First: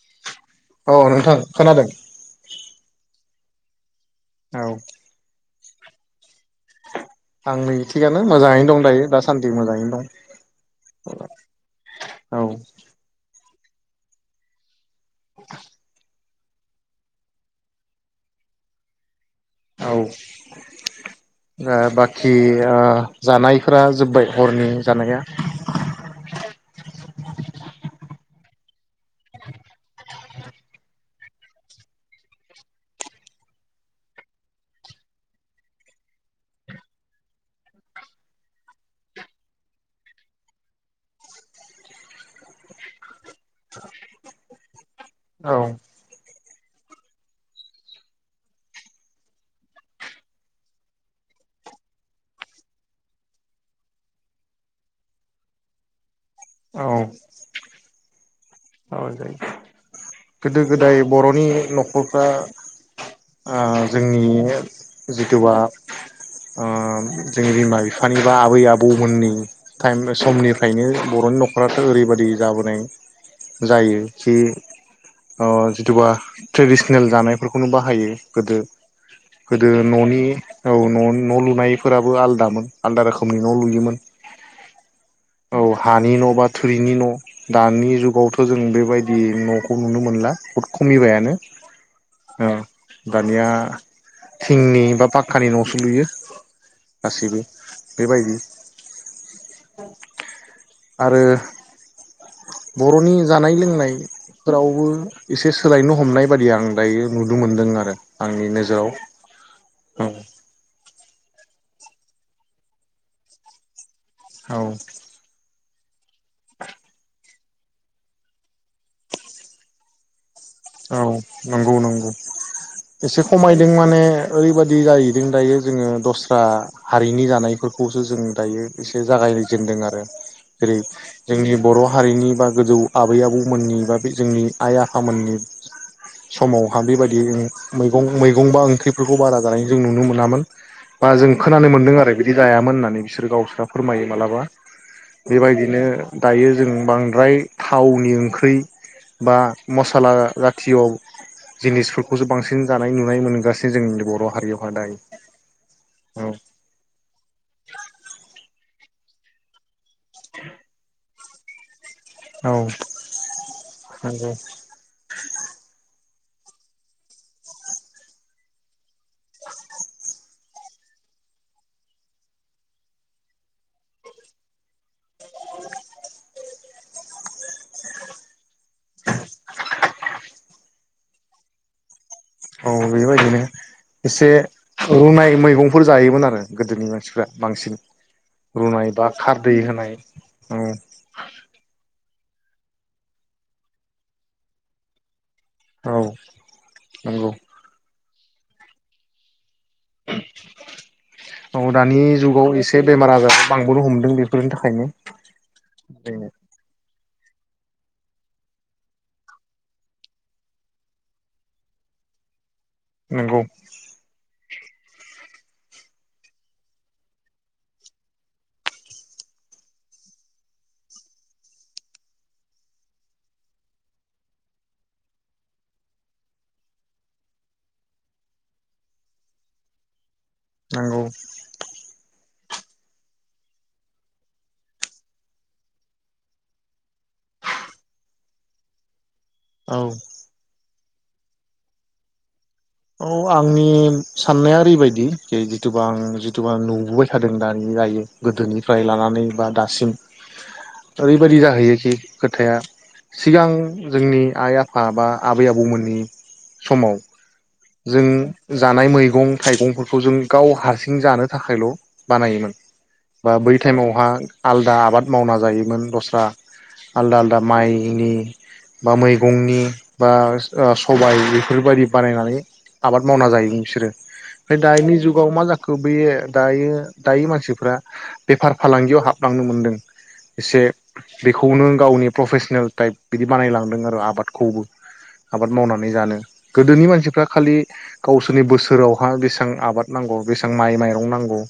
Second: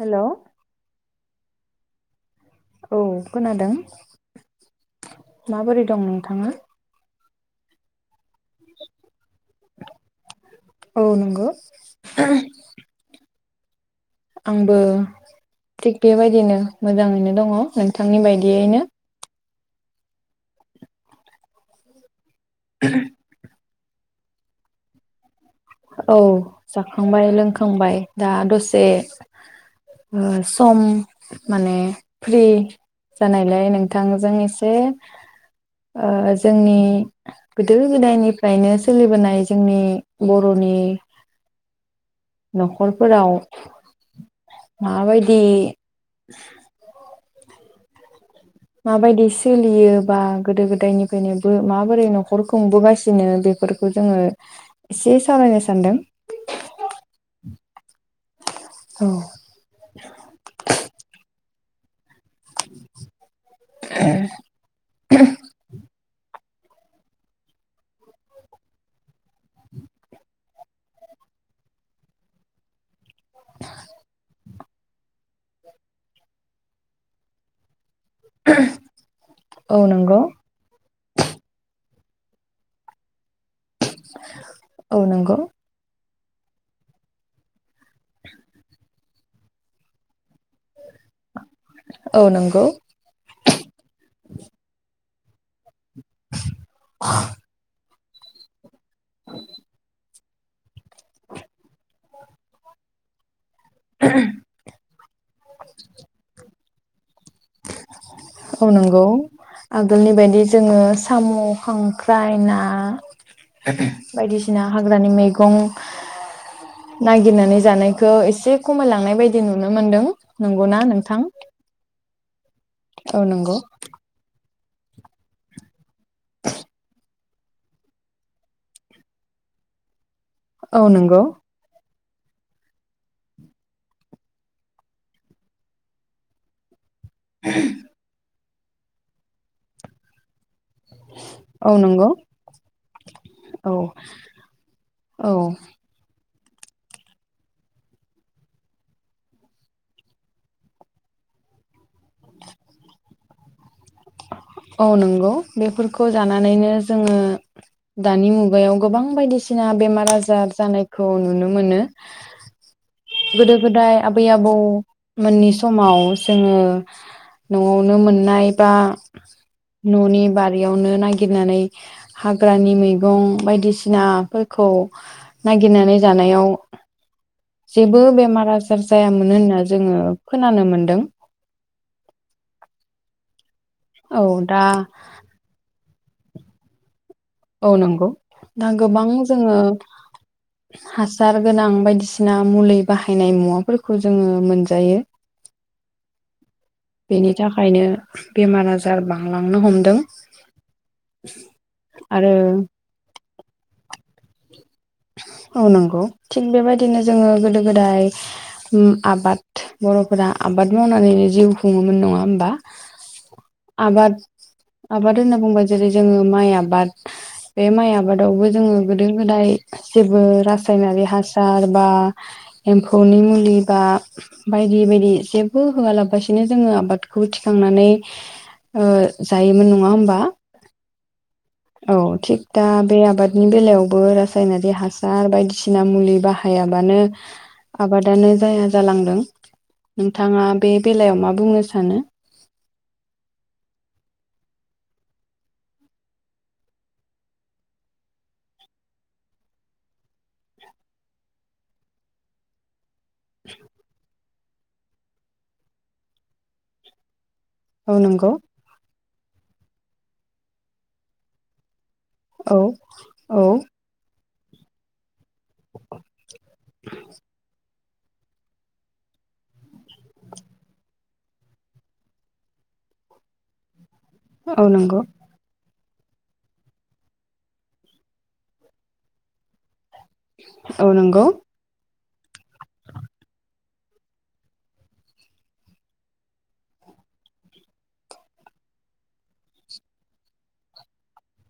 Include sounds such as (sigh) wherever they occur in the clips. हेल' औ नोंथां खोनादों औ खोनादों औ माबोरै दं नोंथाङा आं नै थिगानो मोजाङैनो दं दायो दास सान्दि मोजाङैनो दं औ नंगौ औ आंबो थिख बेबाय बिदिनो मोजाङैनो दङ नोंथांनि बायदियैनो औ द बाखि खि जानाय फोर जोब्बाय हरनि जानाया औ जाखांबाय लोंखांबाय दा दसे सम माने फ्रि जानायलाय नोंथांजों एसे जोंनि गोदो गोदायनिफ्रायनो सोलिबोनाय जोंनि बर' रनि न'खरफोराव माबायदि औ (inaudible) माबायदि सोलियो बा गोदो गोदायनिफ्रायनो माबोरै न'खर खुंबोगासिनो बेफोरखौ जोङो एसे सावरायनो सानदों। औ औ जायो गोदो गोदाय बर'नि न'खर। (inaudible) जोंनि बिमा बिफानि बा आबै आबौमोननि टाइम समनिफ्रायनो बर'नि न'खराथ' ओरै बायदि जाबोनाय। जायो जि। जिथुबा ट्रेडिसनेल जानायफोरखौनो बाहायो। गोदो गोदो औ न'नि नंगौ औ न' न' लुनाय। फोराबो आलदामोन आलदा रोखोमनि औ लुयोमोन औ नंगौ औ हानि न' बा थोरिनि न' दानि जुगाव थ' जों बेबायदि न'खौ नुनो मोनला। बुहुद खमिबायानो औ ओं नंगौ दानिया थिंनि बा फा खानि न' सो लुयो गासैबो। बेबायदि औ। आरो बर'नि जानाय लोंनायफोरावबो एसे सोलायनो हमनाय बादि आं (inaudible) मोनदों आरो आंनि औ नोजोराव। नंगौ आगोलनि बायदि जोङो साम', खांख्राय, ना औ बायदिसिना हाग्रानि मेगं नायगिरनानै जानायखौ एसे खमायलांनाय बायदि नुनो मोन्दों। नोंगौना औ नोंथां? नंगौ (inaudible) औ एसे नंगौ खमायदों माने ओरै बायदि जाहैदों दायो जोङो दस्रा हारिनि जानायफोरखौसो जों दायो एसे जागायजेनदों आरो। जेरै औ नंगौ जोंनि बर' हारिनि बा गोजौ आबै आबौमोननि बा बे जोंनि आय आफामोननि समाव बेबायदि मैगं मै गंबा ओंख्रिफोरखौ बारा जानाय जों नुनो मोनामोन। बा जों खोनानो औ मोनदों नंगौ आरो बिदि जायामोन होननानै बिसोर गावसोरा औ फोरमायो मालाबा। औ बेबायदिनो दायो जों बांद्राय थावनि ओंख्रि बा मसाला जाथिय' जिनिसफोरखौसो बांसिन जानाय नुनाय मोनगासि औ नोंगौ बेफोरखौ जानानैनो जोङो दानि मुगायाव गोबां बायदिसिना बेमार आजार जानाय खौ नुनो मोनो। औ गोदो गोदाय आबै आबौ मोननि समाव जोङो न'आवनो मोननाय बा न'नि बा रियावनो नागिरनानै हाग्रानि मैगं बायदिसिनाफोरखौ नागिरनानै जानायाव जेबो बेमारा जार जायामोन होनना जोङो खोनानो मोनदों। औ बेबायदिनो औ एसे दा रुनाय मैगं फोर जायोमोन आरो गोदोनि मानसिफ्रा औ बांसिन नंगौ दा रुनाय गोबां बा खारदै जोङो होनाय औ हासार गोनां बायदिसि ना मुलि बाहायनाय मुवाफोरखौ जोङो मोनजायो। औ नंगौ बेनि थाखायनो बेमार आजार बांलां औ दानि आरो जुगाव एसे बेमार आजार बांबोनो हम दों बेफोर था औ नंगौ थिग बेबायदिनो जोङो गोदो गोदाय आबाद बर'फोरा आबाद मावनानैनो जिउ खुङोमोन नङा होमबा? नोंगौ आबाद आबाद होनना बुंबा जेरै जोङो माइ आबाद बे माइ आबादावबो जोङो गोदो गोदाय जेबो रासायनारि हासार बा एम्फौनि मुलि बा बायदि बायदि जेबो होआलाबासिनो जोङो आबादखौ थिखांनानै ओ जायोमोन नङा होमबा? नंगौ औ थिग दा बे आबादनि बेलायावबो रासायनारि हासार बायदिसिना मुलि बाहायाबानो आबादानो जाया जालांदों। औ नोंथाङा बे बेलायाव मा बुंनो सानो? औ आंनि साननाया ओरैबायदि जि जिथुबा आं जिथुबा नुबोबाय थादों दानि जायो गोदोनिफ्राय लानानै बा दासिम ओरैबायदि जाहैयोखि खोथाया सिगां जोंनि आइ आफा बा आबै आबौमोननि समाव औ नंगौ जों जानाय मैगं थाइगंफो खौ जों गाव हारसिं जानो थाखायल' बानायोमोन औ बा औ बै टाइमावहा आलदा आबाद मावना जायोमोन दस्रा आलदा आलदा माइ जोंनि बा मैगंनि बा आस सबाइ बेफोरबायदि बानायनानै आबाद मावना जायोमोन बिसोरो ओमफाय औ दानि नंगौ जुगाव मा जाख खौ बे दायो दायो मानसिफ्रा बेफार फालांगियाव हाबलांनो मोनदों इसे औ नंगौ बेखौनो गावनि प्रफेसनेल टाइप बिदि बानायलांदों आरो आबादखौबो आबाद मावनानै जानो गोदोनि मानसिफ्रा खालि गावसोरनि बोसोरावहा बेसां आबाद नांगौ बेसां माइ माइरं नांगौ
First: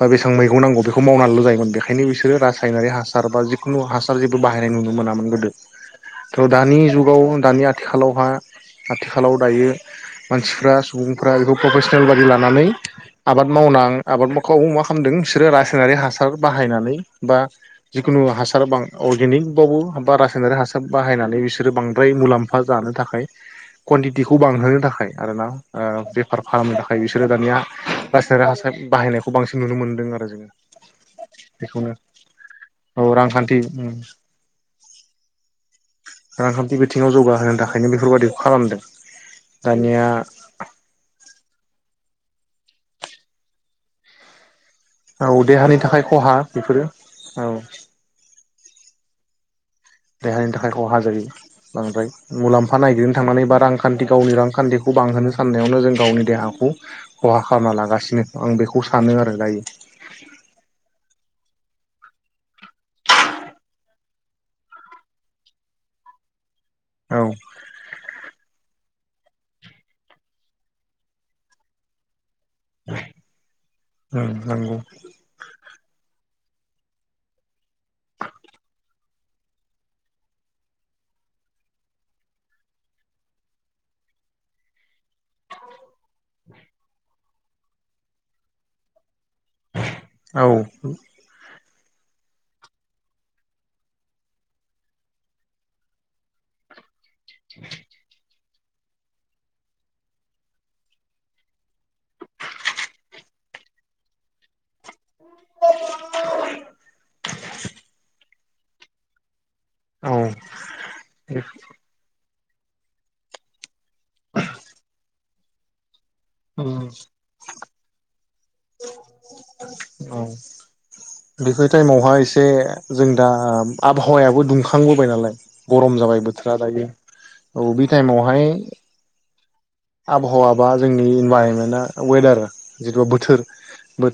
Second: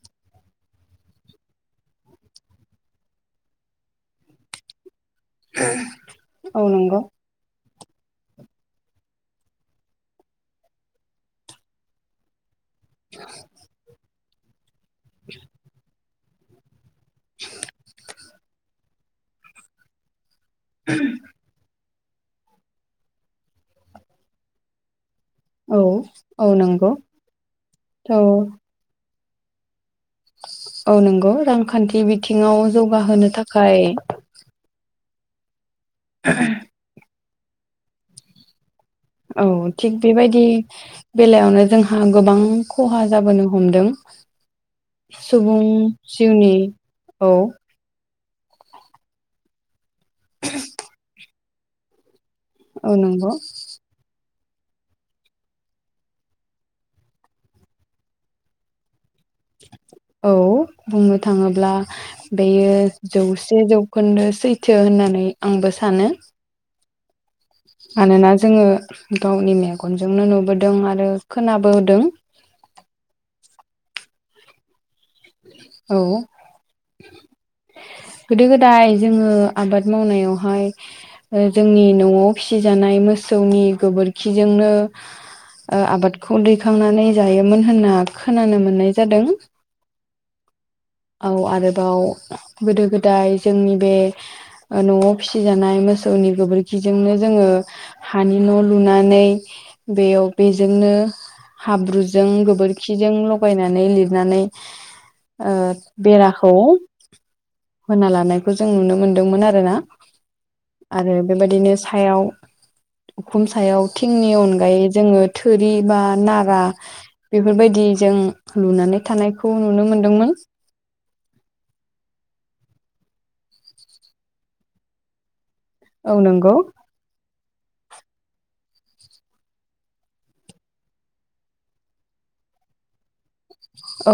बा बेसेबां मैगं नांगौ बेखौ मावनानैल' जायोमोन बेखायनो बिसोरो रासायनारि हासार बा जिखुनु हासार जेबो बाहायनाय नुनो मोना मोन गोदो थ' औ दानि नंगौ जुगाव दानि आ थिखालावहा आथिखालाव दायो मानसिफ्रा सुबुंफ्रा बेखौ प्रफेसनेल बादि लानानै आबाद मावनां आबाद मोखौ मा खामदों बिसोरो रासायनारि हासा सार बाहायनानै बा जिखुनु हासार बां अर्गेनिक बाबु बारा सायनारि हासाद बाहायनानै बिसोर बां द्राय मुलाम्फा जानो थाखाय कुवानटिटिखौ बांहोनो थाखाय आरो ना औ ओ बेफार औ खालामनो नंगौ थाखाय बिसोरो दानिया औ रासायनारि हासार बाहायनाय खौ बांसिन नुनो मोन औ नंगौ रांखान्थि बिथिङाव औ जौगाहोनो रांखान्थि थाखाय उम रांखान्थि बिथिङाव जौगा होनो थाखायनो बेफोरबादिखौ खालामदों औ थिग दानिया बेबायदि बेलायावनो जों हा गोबां खहा जाबोनो हमदों औ सुबुं देहानि थाखाय खहा जिउनि बेफोरो औ देहानि थाखाय खहा जायो। बांद्राय मुलाम्फा औ नागिरनो नंगौ थांनानै बा रांखान्थि गावनि रां खान्थिखौ बांहोनो साननायावनो जों गावनि देहाखौ खहा खालामना लागासिनो आं बेखौ सानो आरो दायो औ बुंनो थाङोब्ला बेयो जौसे जौखोन्दो सैथो होननानै आंबो सानो। औ मानोना जोङो गावनि मेगनजोंनो नुबोदों आरो खोनाबोदों ओं नंगौ औ गोदो गोदाय जोङो आबाद मावनायावहाय जोंनि न'आव फिसिजानाय मोसौनि गोबोरखिजोंनो ओ आबादखौ दैखांनानै जायोमोन होनना खोनानो मोननाय जादों औ औ आरो बाव गोदो गोदाय जोंनि बे ओ न'आव फिसि जानाय मोसौनि गोबोरखि जोंनो जोङो हानि न' लुनानै बेयाव बेजोंनो हाब्रुजों गोबोरखिजों लगायनानै लिरनानै ओ बेराखौ होना ला नायखौ जों नुनो मोनदोंमोन आरोना औ आरो बेबायदिनो सायाव उखुम सायाव थिंनि अनगायै जोङो थोरि बा नारा उम बेफोरबायदि जों लुनानै थानायखौ नुनो औ मोनदोंमोन। बेफोर टाइमावहाय एसे जों दा आबहावायाबो दुंखांबोबाय नालाय गरम औ जाबाय बोथोरा नंगौ दायो औ बे टाइमावहाय आबहावा बा जोंनि इनभाइरमेन्टआ वेदार जिथु बोथोर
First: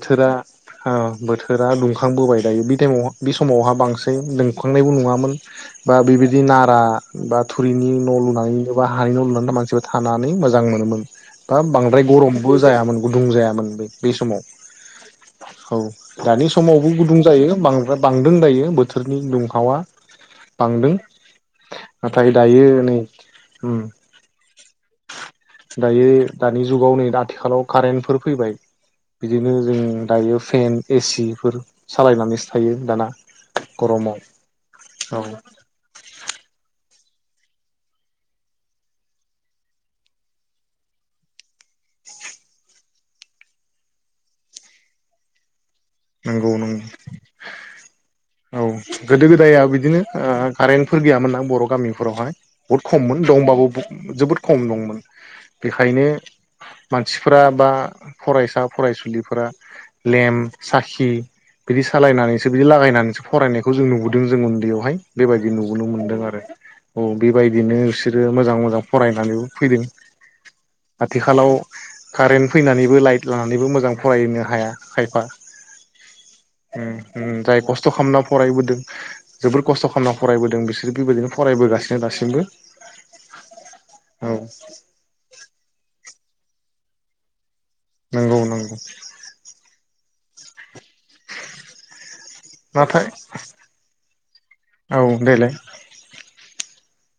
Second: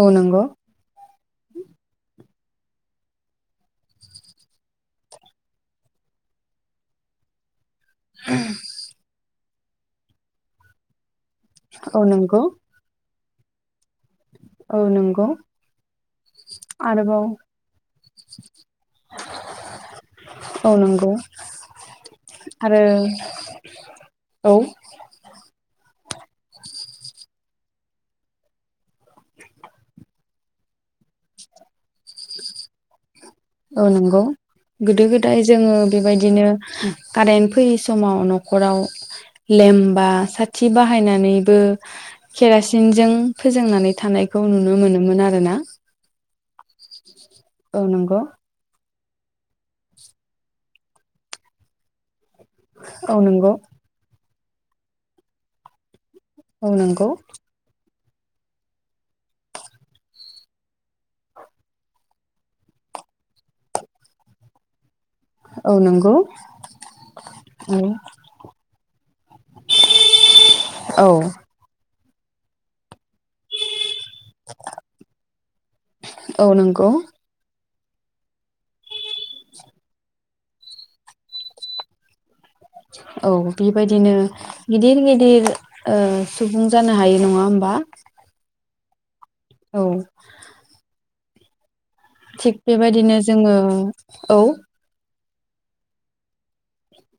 औ नंगौ अ बोथोरा दुंखांबोबाय दायो बेटाइमाव बे समावहा बांसिन दुंखांनायबो नङामोन बा बेबायदि नारा बा थु थुरिनि न' लुनानै एबा हानि न' लुनानै मानसिफोरा थानानै मोजां मोनोमोन। बा औ बांद्राय नंगौ गरमबो जायामोन। गदुं जायामोन बो बे औ नंगौ समाव औ दानि समावबो गुदुं आरोबाव जायो बां बांदों दायो बोथोरनि दुंहावा औ बांदों नंगौ नाथाय दायो आरो नै उम औ दायो दानि जुगाव नै दा आथिखालाव कारेन्टफोर फैबाय बिदिनो जों दायो फेन एसिफोर सालायनानैसो थायो दाना औ गरमाव नंगौ गोदो औ गोदाय जोङो बेबायदिनो कारेन्ट फैयि समाव न'खराव लेम बा साथि बाहायनानैबो खेरासि सिनजों फोजोंनानै थानायखौ नुनो मोनोमोन आरो ना नंगौ नंगौ नंगौ औ गोदो गोदाया बिदिनो ओ कारेन्टफोर गैयामोन नां बर' गामिफोरावहाय बहुत औ खममोन दं नंगौ होमबबो जोबोद खम दंमोन बेखायनो औ नंगौ मानसिफोरा बा फरायसा फरायसुलिफोरा लेम्प साखि बिदि सालायनानैसो बिदि लागायनानैसो फरायनायखौ जों नुबोदों जों उन्दैयावहाय बेबायदि औ नुबोनो नंगौ मोनदों आरो औ बेबायदिनो बिसोरो मोजां मोजां फरायनानैबो फैदों औ आथिखालाव कारेन्ट फैनानैबो लाइट लानानैबो मोजां फरायनो हाया खायफा औ उम नंगौ उम जाय जाय खस्थ फराय फरायबोदों जोबोर खस्थ' खालामना फरायबोदों बिसोरो बेबायदिनो फरायबोगासिनो दासिमबो औ बेबायदिनो औ गिदिर गिदिर ओ सुबुं जानो हाय नङा होमबा नंगौ नंगौ (inaudible) औ (inaudible) थिग नाथाय बेबायदिनो जोङो औ बेलाय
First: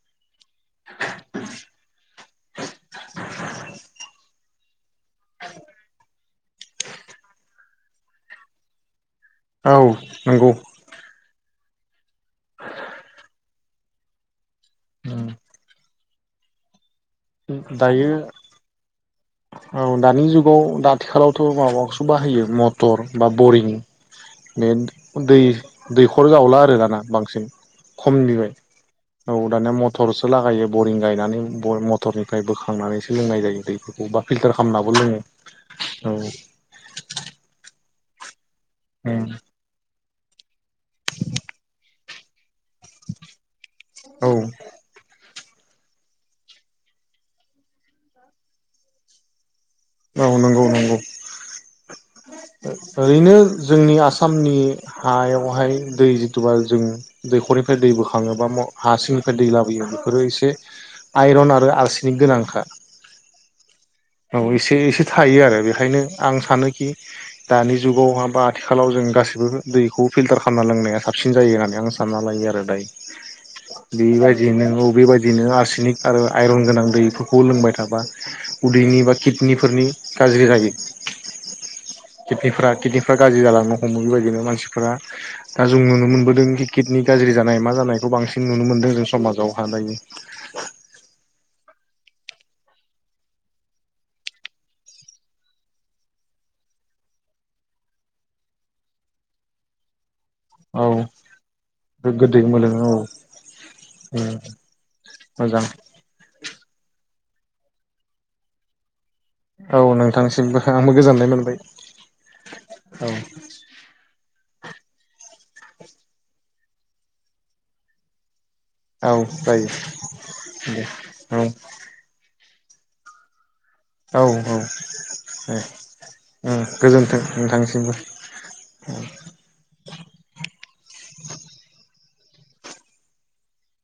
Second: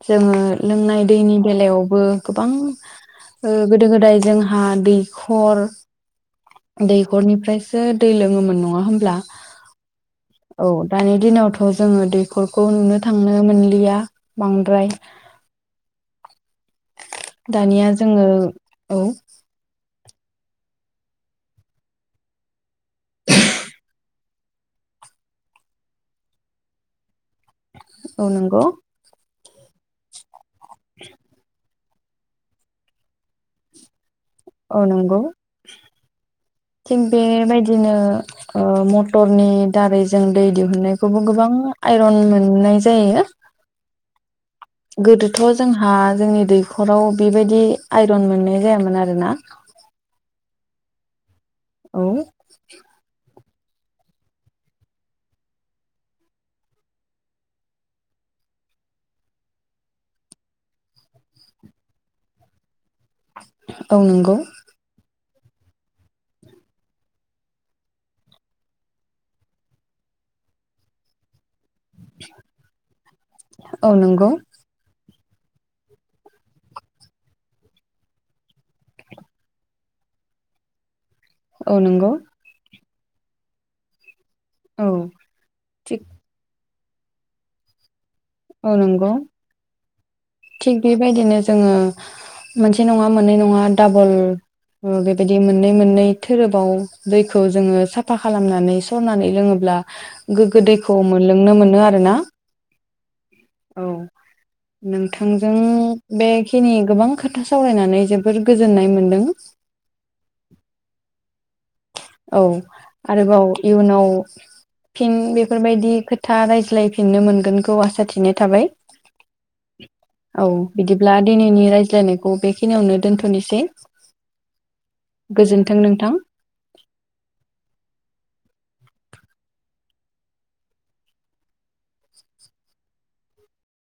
जोङो लोंनाय दैनि बेलायावबो गोबां गोदो गोदाय जों हा दैखर दैखरनिफ्रायसो दै लोङोमोन नङा होनोमब्ला औ नंगौ औ दानि दिनाव - अ जोङो फोरखौ नुनो थांनो मोन इया बांद्राय दानिया दायो जोङो औ औ दानि जुगाव दा आथिखालावथ' माखौसो बाहायो मटर बा बरिं बे दै दैखर जावला आरो दाना बांसिन। खम औ बिबाय नंगौ औ दानिया म थरसो लागायो बरिं गायनानै। मथरनिफ्राय बोखांनानै सोलोंनाय जायो दैफोरखौ बा फिल्टार औ खालामनाबो नांगौ लोङो औ थिग बेबायदिनो (inaudible) मथरनि दारै जों दै दिहुननायखौबो गोबां आइरन मोननाय जायो औ गोदोथ' जोंहा जोंनि दैखराव बेबायदि आइरन मोननाय जायामोन आरोना औ नंगौ नंगौ। औ। ओरैनो जोंनि आसामनि हायावहाय दै जिथुबा जों दैखरनिफ्राय दै बोखाङो बा हा सिंनिफ्राय दै लाबोयो बेफोरो एसे आइरन आरो आलसिनि गोनांखा औ नंगौ बे एसे थायो आरो बेखायनो आं सानोखि दानि जुगावहा बा आथिखालाव जों गाससिबो दैखौ फिल्टार खालामना लोंनाया साबसिन जायो आं सानना लायो आरो दाय औ नंगौ बेबायदिनो अबेबायदि बिदिनो आरसिनिक आरो आइरन गोनां दैफोरखौ लोंबाय थाबा उदैनि बा किडनिफोरनि गाज्रि जायो औ नंगौ (inaudible) गिदिर बिफ्रा गाज्रि जालांनो हमो बेबायदिनो औ मानसिफोरा दा जों थिग नुनो मोनबोदों किदनि गाज्रि जानाय मा जानाय बांसिन नुनो औ मोन्दों जों नंगौ समाजाव हानाय - - थिग बेबायदिनो जोङो मोनसे नङा मोननै नङा डाबल बेबायदि मोननै मोननै धोरोबाव दैखौ जोङो साफा खालामनानै सरनानै लोङोब्ला गोग्गो दैखौ औ मोनलोंनो मोनो आरो ना। गोग्गो दै मोलोङो औ औ उम नोंथांजों मोजां बे खिनि गोबां खोथा सावरायनानै जोबोर गोजोननाय मोन्दों। औ नोंथांसिमबो आंबो गोजोननाय मोन औ आरोबाव इयुनाव फिन बेफोरबायदि खोथा रायज्लायफिननो मोनगोनखौ आसा थिनाय थाबाय औ जायो औ दे बिदिब्ला औ दिनैनि रायज्लायनायखौ बे खिनियावनो दोन्थ'नोसै औ औ नोंथां उम गोजोनथों नोंथांनिसिमबो उम